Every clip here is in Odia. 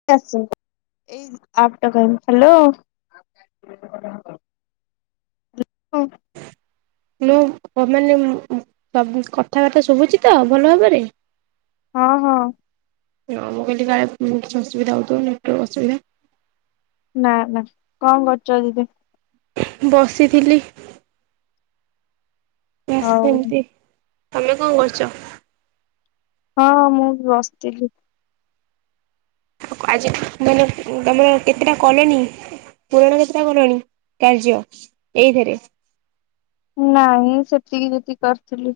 [unintelligible] ହ୍ୟାଲୋ ହଁ ମୁଁ [inaudible] ସବ କଥାବାର୍ତ୍ତା ଶୁଭୁଛି ତ ଭଲ ଭାବରେ। ହଁ ହଁ। ହଁ ମୁଁ କହିଲି କାଳେ କିଛି ଅସୁବିଧା ହଉଥିବ ନେଟୱର୍କ ଅସୁବିଧା। ନା ନା କଣ କରୁଛ ଦିଦି। ବସିଥିଲି। ବସ ହଉ ସେମିତି ତମେ କଣ କରୁଛ? ହଁ ମୁଁ ବସିଥିଲି। ଆଜି ମାନେ ତମର କେତେଟା କଲେଣି? ପୁରଣ [inaudible] କଣଣିୀ କାର୍ଯ୍ୟ ଏଇଥିରେ ନାଇଁ ସେତିକି ଯେତିକି କରିଥିଲି।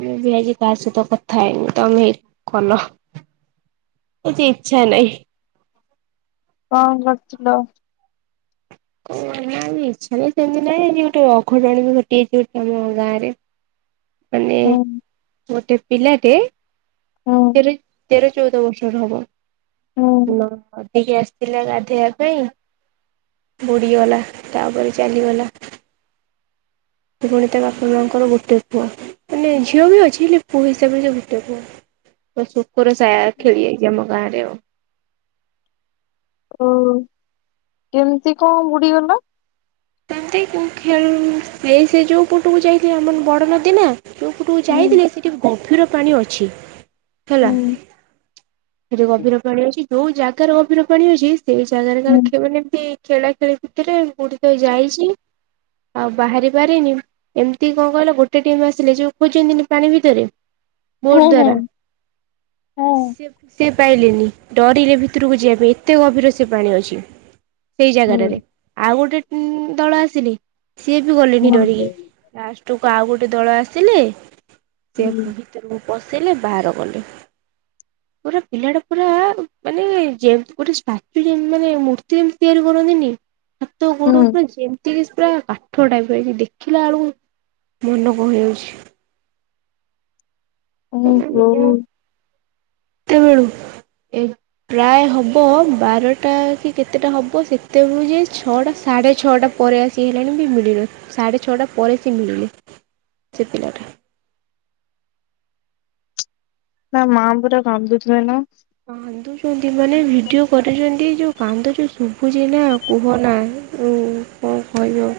ମୁ ବି ଆଜି ତା ସହିତ କଥା ହେଇନି ତମେ ଏଇ କଲ। କିଛି ଇଚ୍ଛା ନାହିଁ। କଣ କରୁଥିଲ? ଇଚ୍ଛା ବି ସେମିତି ନାହିଁ ଗୋଟେ ଅଘଟଣ ବି ଘଟିଯାଇଛି ଗୋଟେ ଆମ ଗାଁ ରେ। ମାନେ ହୁଁ ଗୋଟେ ପିଲାଟେ ହୁଁ ତେର ତେର ଚଉଦ ବର୍ଷର ହବ। ହୁଁ ହେଇକି ଆସିଥିଲା ଗାଧେଇବା ପାଇଁ ବୁଡିଗଲା ତାପରେ ଚାଲିଗଲା। ସେ ପୁଣି ତା ବାପା ମାଆଙ୍କର ଗୋଟେ ପୁଅ ମାନେ ଝିଅ ବି ଅଛି ହେ ପୁଅ ହିସାବରେ ସେ ଗୋଟେ ପୁଅ। ବ ଶୋକର ସାୟା ଖେଳିଯାଇଛି ଆମ ଗାଁରେ ଆଉ। ଓ କେମିତି କଣ ବୁଡିଗଲା? ସେମତି ଖେଳ ଏଇ ସେ ଯୋଉ ପଟକୁ ଯାଇଥିଲେ ଆମର ବଡ ନଦୀ ନା। ଯୋଉ ତୁଠୁକୁ ହୁଁ ଯାଇଥିଲେ ସେଠି ଗଭୀର ପାଣି ଅଛି। ହେଲା ହୁଁ ସେଠି ଗଭୀର ପାଣି ଅଛି ଯୋଉ ଜାଗାର ଗଭୀର ପାଣି ଅଛି। ସେଇ ଜାଗାରେ ହୁଁ କାଣ ଏମତି ଖେଳା ଖେଳି ଭିତରେ କୋଠି ତ ଯାଇଛି। ଆଉ ବାହାରି ପାରିନି। ଏମିତି କଣ କହିଲ ଗୋଟେ ଟିମ୍ ଆସିଲେ ଯଉ ଖୋଜନ୍ତିନି ପାଣି ଭିତରେ। ହୁଁ ବୋଟ ହୁଁ ଦ୍ୱାରା ହଁ ସେ ସେ ପାଇଲେନି ଡରିଲେ ଭିତରକୁ ଯିବା ପାଇଁ ଏତେ ଗଭୀର ସେ ପାଣି ଅଛି। ସେଇ ହୁଁ ଜାଗାଟାରେ ଆଉ ଗୋଟେ ଦଳ ଆସିଲେ ସିଏ ବି ଗଲେନି ହୁଁ ଡରିକି। ଲାଷ୍ଟକୁ ଆଉ ଗୋଟେ ଦଳ ଆସିଲେ ସେ ଭିତରକୁ ପସିଲେ ବାହାର କଲେ। ପୁରା ପିଲା ଟା ପୁରା ମାନେ ଯେ ଗୋଟେ [inaudible] ମାନେ ମୂର୍ତ୍ତି ଯେମିତି ତିଆରି କରନ୍ତିନି। ହାତ ହୁଁ ଗୋଡ। ହୁଁ ଏତି ପୁରା କାଠ ଟାଇପକି ଦେଖିଲା ବେଳକୁ ମନ କଣ ହେଇଯାଉଛି। ଓ ଚାଲ। ହଉ ତେବେଳୁ ଏ ପ୍ରାୟ ହବ ବାରଟା କି କେତେଟା ହବ ସେତେବେଳେ ଯେ ଛଅଟା ସାଢେ ଛଅଟା ପରେ ଆସ ସିଏ ହେଲାଣି ବି ମିଳିଲା ସାଢ଼େ ଛଅଟା ପରେ ସିଏ ମିଳିଲେ ସେ ପିଲାଟା। ତା ମାଆ ପୁରା କାନ୍ଦୁଥିବେ ନା। କାନ୍ଦୁଛନ୍ତି ମାନେ ଭିଡିଓ କରୁଛନ୍ତି ଯୋଉ କାନ୍ଦୁଚ ଶୁଭୁଛି ନା। କୁହନା ଯୋଉ କଣ କହିବି ଆଉ।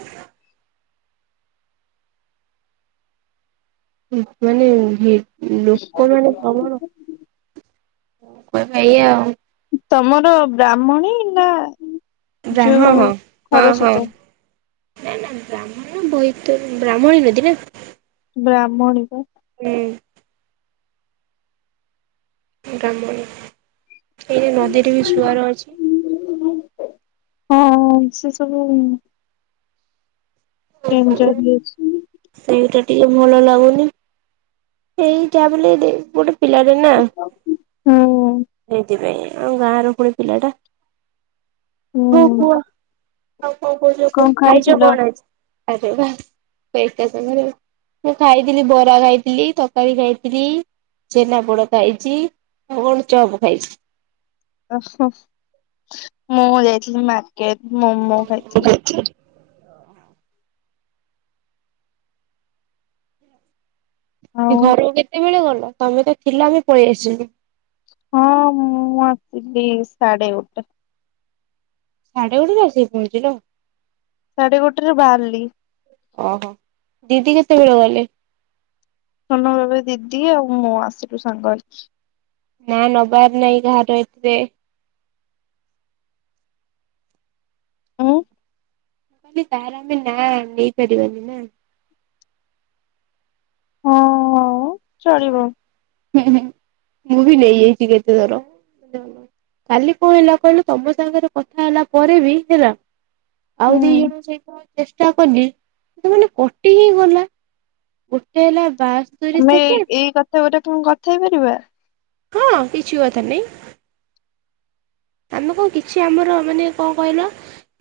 ଠିକ୍ ମାନେ ଯିଏ ଲୋକମାନେ ତମର ମାନେ ଏୟା ଆଉ। ତମର ବ୍ରାହ୍ମଣୀ ନା ଯୋଉ ବ୍ରାହହ, ହଁ ହଁ। ଖରସ୍ରୋତା ନା ନା ବ୍ରାହ୍ମଣ ନା ବୋଇତରଣୀ ବ୍ରାହ୍ମଣୀ ନଦୀ ନା। ବ୍ରାହ୍ମଣୀ ପା। ହୁଁ। ଏ କାମରେ, ଏଇଠି ନଦୀରେ ବି ସୁୁଆର ଅଛି। ହଁ, ହଁ ସେ ସବୁ ଏନ୍ ଅଛି। ଜଏ ଦେଇ ସେଇଟା ଟିକେ ଭଲ ଲାଗୁନି, ଏଇ ତା ବୋଲି ଦେ ଗୋଟେ ପିଲାରେ ନା, ହୁଁ ସେଇଥିପାଇଁ ଆଉ ଗାଁ ର ଫୁଣି ପିଲାଟା। ହଁ ହୁଁ କୁହ? ଆଉ କଣ କୁହୁଛ କଣ କୁହ? ଖାଇଛ ଖାଇଥିଲ? କଣ ଆଜି? ପେ ଏକା ସାଙ୍ଗରେ। ମୁଁ ଖାଇଥିଲି ବରା ଖାଇଥିଲି, ତରକାରୀ ଖାଇଥିଲି ଛେନା ପୋଡ ଖାଇଛି, ଆଉ କଣ ଚପ୍ ଖାଇଛି। ଓହୋ। ମୁଁ ଯାଇଥିଲି ମାର୍କେଟ୍ ମୋମୋ ଖାଇଥିଲି। ଏ ଆଉ ଘରକୁ କେତେବେଳେ ଗଲ? ତମେ ତ ଥିଲ ଆମେ ପଳେଇ ଆସିଲୁ। ହଁ ମୁଁ ଆସିଲି ସାଢେ ଗୋଟେ। ସାଢେ ଗୋଟେରେ ଆସିକି ପହଞ୍ଚିଲ? ସାଢେ ଗୋଟେରେ ବାହାରିଲି। ଓହୋ। ଦିଦି କେତେବେଳେ ଗଲେ? ସନ ବେବେ, ଦିଦି ଆଉ ମୁଁ ଆସିଲୁ ସାଙ୍ଗ ହେଇକି। ନା ନବାର ନାହିଁ କାହାର ଏତେ। ଉଁ। କି ତାର ଆମେ ନା ନେଇପାରିବାନି। ନା ହଁ ହଁ, ଚଳିବ। ହୁଁ ହୁଁ। ମୁଁ ବି ନେଇଯାଇଛି କେତେଥର। କାଲି କଣ ହେଲା କହିଲୁ ତମ ସାଙ୍ଗରେ କଥା ହେଲା ପରେ ବି ହେଲା ଆଉ ଦି ହୁଁ ଜଣ ସେଇ ପ -ଚେଷ୍ଟା କଲି। ସେ ମାନେ କଟି ହିଁ ଗଲା। ଗୋଟେ ହେଲା ବାସ୍ ଆମେ ଏଇ କଥା ଗୁଡା କଣ କଥା ହେଇ ପାରିବା? ହଁ କିଛି କଥା ନାଇଁ। ଆମେ କଣ କିଛି ଆମର ମାନେ କଣ କହିଲ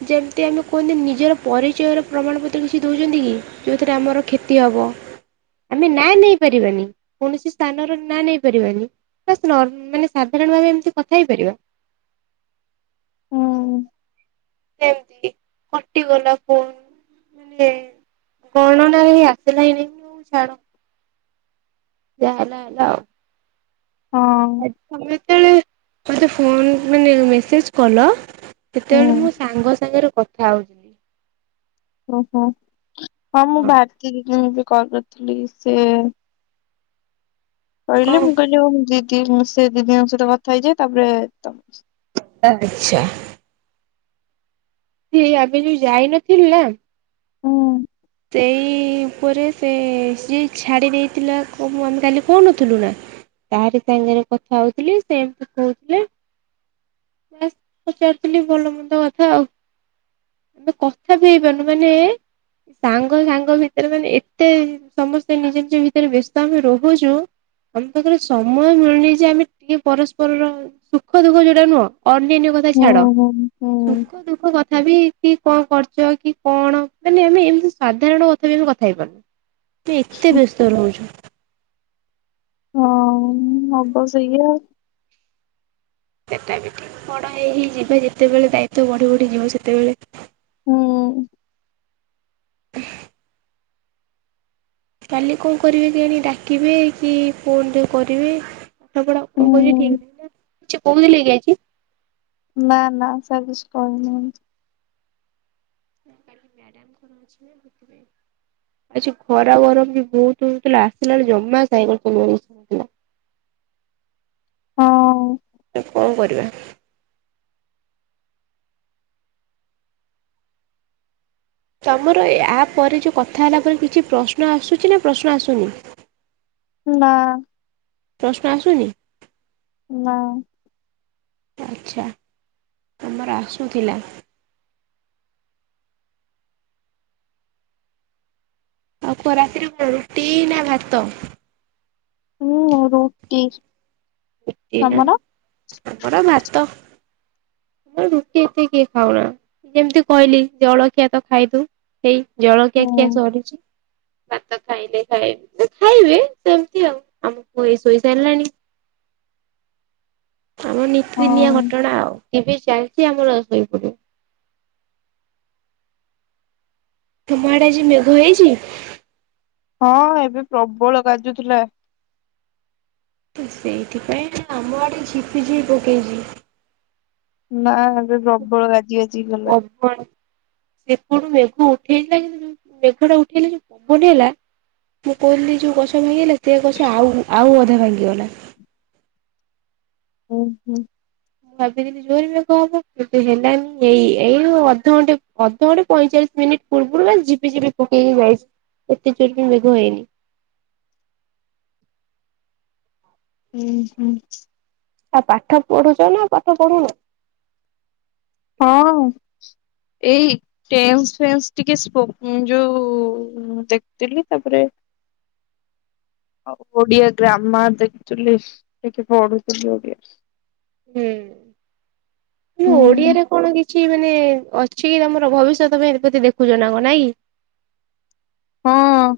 ଯେମ୍ତି ଆମେ କୁହନ୍ତିନି, ନିଜର ପରିଚୟର ପ୍ରମାଣପତ୍ର କିଛି ଦେଉଛନ୍ତି କି? ଯୋଉ ଥିରେ ଆମର କ୍ଷତି ହବ? ଆମେ ନା ନେଇ ପାରିବାନି। କୌଣସି ସ୍ଥାନ ର ନାଁ ନେଇ ପାରିବାନି। ବାସ୍ ନିର୍ମ- ମାନେ ସାଧାରଣ ଭାବେ ଏମିତି କଥା ହେଇପାରିବା? ହୁଁ ଯେମ୍ ତି କଟିଗଲା ଫୋନ୍ ସେ ଗଣନାରେ ହିଁ ଆସିଲାଇ ନାହିଁ। ଛାଡ। ଜାହା ହେଲା ହେଲା, ଆଉ। ହଁ ଆ ତମେ ଯେତେବେଳେ ମତେ ଫୋନ୍ ମାନେ ମେସେଜ୍ କଲ ହୁଁ ସେତେବେଳେ ମୁଁ ସାଙ୍ଗ ସାଙ୍ଗରେ କଥା ହୋଉ ଓହୋ। ହଁ ମୁଁ ଭାର୍ତି ଦିଦିଙ୍କୁ ବି କଲ୍ କରିଥିଲି। ସେ କଣ କହିଲେ ମୁଁ କହିଲି ହୋଉ, ମୁଁ ଟି ମୁଁ ସେ ଦିଦିଙ୍କ ସହିତ କଥା ହେଇଯାଏ। ତାପରେ ତ ଆଛା। ସେ ଆମେ ଯୋଉ ଯାଇନଥିଲୁ ନା ହୁଁ। ସେଇ ଉପରେ ସେ, ସିଏ ଛାଡ଼ି ଦେଇଥିଲା, କ ମାନେ କାଲି କହୁନଥିଲୁ ନା? ତାହାରି ସାଙ୍ଗରେ କଥା ହଉଥିଲି, ସେ ଏମିତି କହୁଥିଲେ। ବାସ୍ ପଚାରୁଥିଲି ଭଲ ମନ୍ଦ କଥା ଆଉ। ଆମେ କଥା ବି ହେଇପାରୁନୁ। ମାନେ ସାଙ୍ଗ ସାଙ୍ଗ ଭିତରେ ମାନେ ଏତେ ସମସ୍ତେ ନିଜ ନିଜ ଭିତରେ ବ୍ୟସ୍ତ ଆମେ ରହୁଚୁ ଆମ ପାଖରେ ସମୟ ମିଳୁନି ଯେ ଆମେ ଟିକେ ପରସ୍ପରର ସୁଖ ଦୁଃଖ ଯୋଉଟା ନୁହଁ ଅନ୍ୟାନ୍ୟ କଥା ହୁଁ ଛାଡ। ହୁଁ ହୁଁ ସୁଖ ଦୁଃଖ କ ତଥାପି କି କଣ କରୁଚ କି କଣ ମାନେ ଆମେ ଏମିତି ସାଧାରଣ କଥା ବି ଆମେ କଥା ହେଇପାରୁନୁ। ଏତେ ଏତେ ବ୍ୟସ୍ତ ରହୁଚୁ। ହଁ ହବ ସେଇଆ। ସେଟା ବି ଠିକ୍। ବଡ ହେଇ ହେଇ ଯିବା ଯେତେବେଳେ ଦାୟିତ୍ୱ ବଢି ବଢି ଯିବ ସେତେବେଳେ ହୁଁ। କାଲି କଣ କରିବେ କେଜାଣି ଡାକିବେ କି ଫୋନରେ କରିବେ। ପାଠ ପଢା ହୁଁ [unintelligible] ଠିକ୍ ନାହିଁ ନା। କିଛି କହୁଥିଲେ କିି ଆଜି? ନା ନା ସାର୍ କିଛି କହିନାହାନ୍ତି। ନା କାଲି ମ୍ୟାଡାମ୍ ଙ୍କର ଅଛି ନା ସେଥିପାଇଁ। ଆଜି ଖରା ଗରମ ବି ବହୁତ ହଉଥିଲା, ଆସିଲା ବେଳେ ଜମା ସାଇକେଲ ଚଲେଇ ହଉନଥିଲା। ହଁ। କଣ କରିବା। ତମର ଏ ଆ ପରେ ଯୋଉ କଥା ହେଲା ପରେ କିଛି ପ୍ରଶ୍ନ ଆସୁଚି ନା ପ୍ରଶ୍ନ ଆସୁନି? ନା। ପ୍ରଶ୍ନ ଆସୁନି? ନା। ଆଚ୍ଛା। ଆମର ଆସୁଥିଲା। ଆଉ କୁହ ରାତିରେ କଣ ରୁଟି ନା ଭାତ? ଉଁ ରୁଟି। ରୁଟି ନା। ତମର ଆମର ଭାତ। ଆମର ରୁଟି ଏତେ କିଏ ଖାଉନା। ଯେମିତି କହିଲି ଜଳଖିଆ ତ ଖାଇଦଉ। ହେଇ ଜଳଖିଆ ହୁଁ ଖିଆ ସରିଚି। ଭାତ ଖାଇଲେ ଖାଇ ଖାଇବେ ସେମିତି ଆଉ। ଆମକୁ ଏଇ ଶୋଇ ସାରିଲାଣି। [inaudible] ଆମର ହଁ ନିତିଦିନିଆ ଘଟଣା ଆଉ। ଟିଭି ଚାଲିଚି ଆମର ଶୋଇପଡିବୁ। ତମ ଆଡେ ଆଜି ମେଘ ହେଇଚି? ହଁ ଏବେ ପ୍ରବଳ ଗାଜୁ ଥିଲା। ସେଇଥିପାଇଁ ଆମ ଆଡେ ଝିପିଝିପି ପକେଇଚି। ନା ଏବେ ପ୍ରବଳ ଗାଜି ଗାଜିି କି ଗଲା। ପ୍ରବଳ, ସେପଟୁ ମେଘ ଉଠେଇଲା କିନ୍ତୁ ଯୋଉ ମେଘ ଟା ଉଠେଇଲେ ଯୋଉ ପବନ ହେଲା ମୁଁ କହିଲି ଯୋଉ ଗଛ ଭାଙ୍ଗିଗଲା। ସେ ଗଛ ଆଉ ଆଉ ଅଧା ଭାଙ୍ଗିଗଲା। ଉଁ ହୁଁ। ମୁଁ ଭାବିଥିଲି ଜୋରେ ମେଘ ହବ କିନ୍ତୁ ହେଲାନି ଏଇ ଏଇ ଅଧଘଣ୍ଟେ ଅଧଘଟେ ପଇଁଚାଳିଶ ମିନିଟ୍ ପୂର୍ବରୁ ବା ଝିିପିଝିିପି ପକେଇକି ଯାଇଚି। ଏତେ ଜୋରେ ବି ମେଘ ହେଇନି। ଉଁ ହୁଁ। ଆ ପାଠ ପଢୁଚ ନା ପାଠ ପଢୁନ? ହଁ। ଏଇ ଟେନ୍ସ ଫେନ୍ସ ଟିକେ ସ୍ପୋ ଯୋଉ ଦେଖୁଥିଲି। ତାପରେ ଆଉ ଓଡିଆ ଗ୍ରାମାର୍ ଦେଖୁଥିଲି। ଟିକେ ପଢ଼ୁଥିଲି ଓଡ଼ିଆ। ହୁଁ। ମୁଁ ହୁଁ ଓଡିଆରେ କଣ କି କିଛି ମାନେ ଅଛି କି ତମର ଭବିଷ୍ୟତ ପାଇଁ ବୋଧେ ଦେଖୁଚ ନାଇଁ କି? ହଁ।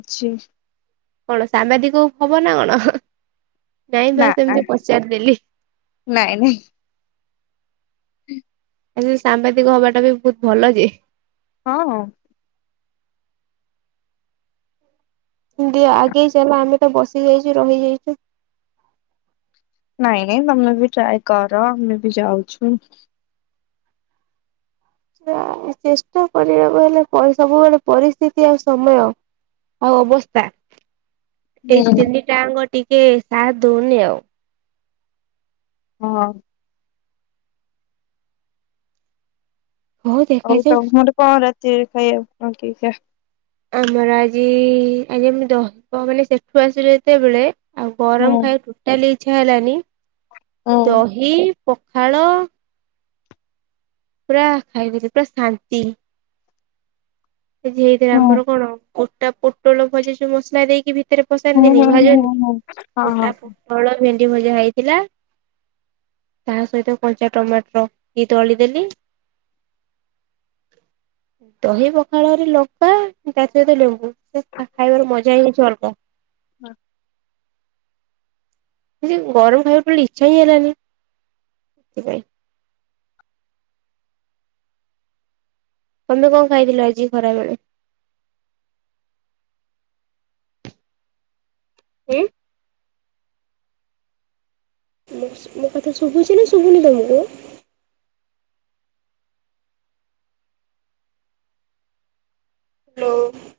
ଅଛି। କଣ ସାମ୍ବାଦିକ ହବ ନା କଣ? ନାଇଁ ନା ବା ନା ସେମିତି ପଚାରିଦେଲି। ନାଇଁ ନାଇଁ। ହୁଁ। ଆ ସେ ସାମ୍ବାଦିକ ହବା ଟା ବି ବହୁତ ଭଲ ଯେ। ହଁ। ଦ ଆଗେଇ ଚାଲ ଆମେ ତ ବସି ଯାଇଛୁ ରହିଯାଇଛୁ। ନାଇଁ ନାଇଁ ତମେ ବି ଟ୍ରାଏ କର ଆମେ ବି ଯାଉଛୁ। ଚେଷ୍ଟା କରିବାକୁ ହେଲେ ପ ସବୁବେଳେ ପରିସ୍ଥିତି ଆଉ ସମୟ ଆଉ ଅବସ୍ଥା ଏଇ ହୁଁ ତିନିଟାଙ୍କ ଟିକେ ସାଥ ଦଉନି ଆଉ। ହଁ। ହଉ ତମର କଣ ରାତିରେ ଖାଇବାକୁ [unintelligible] ଆମର ଆଜି ଆଜି ଆମ ଦହ ମାନେ ସେଠୁ ଆସିଲେ ଯେତେବେଳେ ଆଉ ହୁଁ ଗରମ ଖାଇବା ଟୋଟାଲି ଇଚ୍ଛା ହେଲାନି ହୁଁ ଦହି ପଖାଳ ପୁରା ଖାଇଦେଲି ପୁରା ଶାନ୍ତି। ସେ ଯେ ହେଇଥିଲା ହୁଁ ଆମର କଣ କୋଟା ପୋଟଲ ଭଜି ସୁ ମସଲା ଦେଇକି ଭି ତରେ ହୁଁ ପଶାନ୍ତିନି ହୁଁ ହୁଁ ଭାଜନ୍ତି ହୁଁ ହଁ ହଁ। କୋଟା ପୋଟଳ ଭେଣ୍ଡି ଭଜା ହେଇଥିଲା। ତା ସହିତ କଞ୍ଚା ଟମାଟର କି ତଳିଦେଲି ତହିବ ଖାଳରେ ଲଙ୍କା ତା ସହିତ ଲେମ୍ବୁ ସେ ଖାଇବାର ମଜା ହେଉଛି ଅଲଗା। ହଁ। କି ଗରମ ଖାଇବାକୁ ପିଲେ ଇଚ୍ଛା ହିଁ ହେଲାନି ସେଥିପାଇଁ। ତମେ କଣ ଖାଇଥିଲ ଆଜି ଖରାବେଳେ? [unintelligible] ମୁଁ ମୋ କଥା ଶୁଭୁଛି ନା ଶୁଭୁନି ତମକୁ? ହ୍ୟାଲୋ।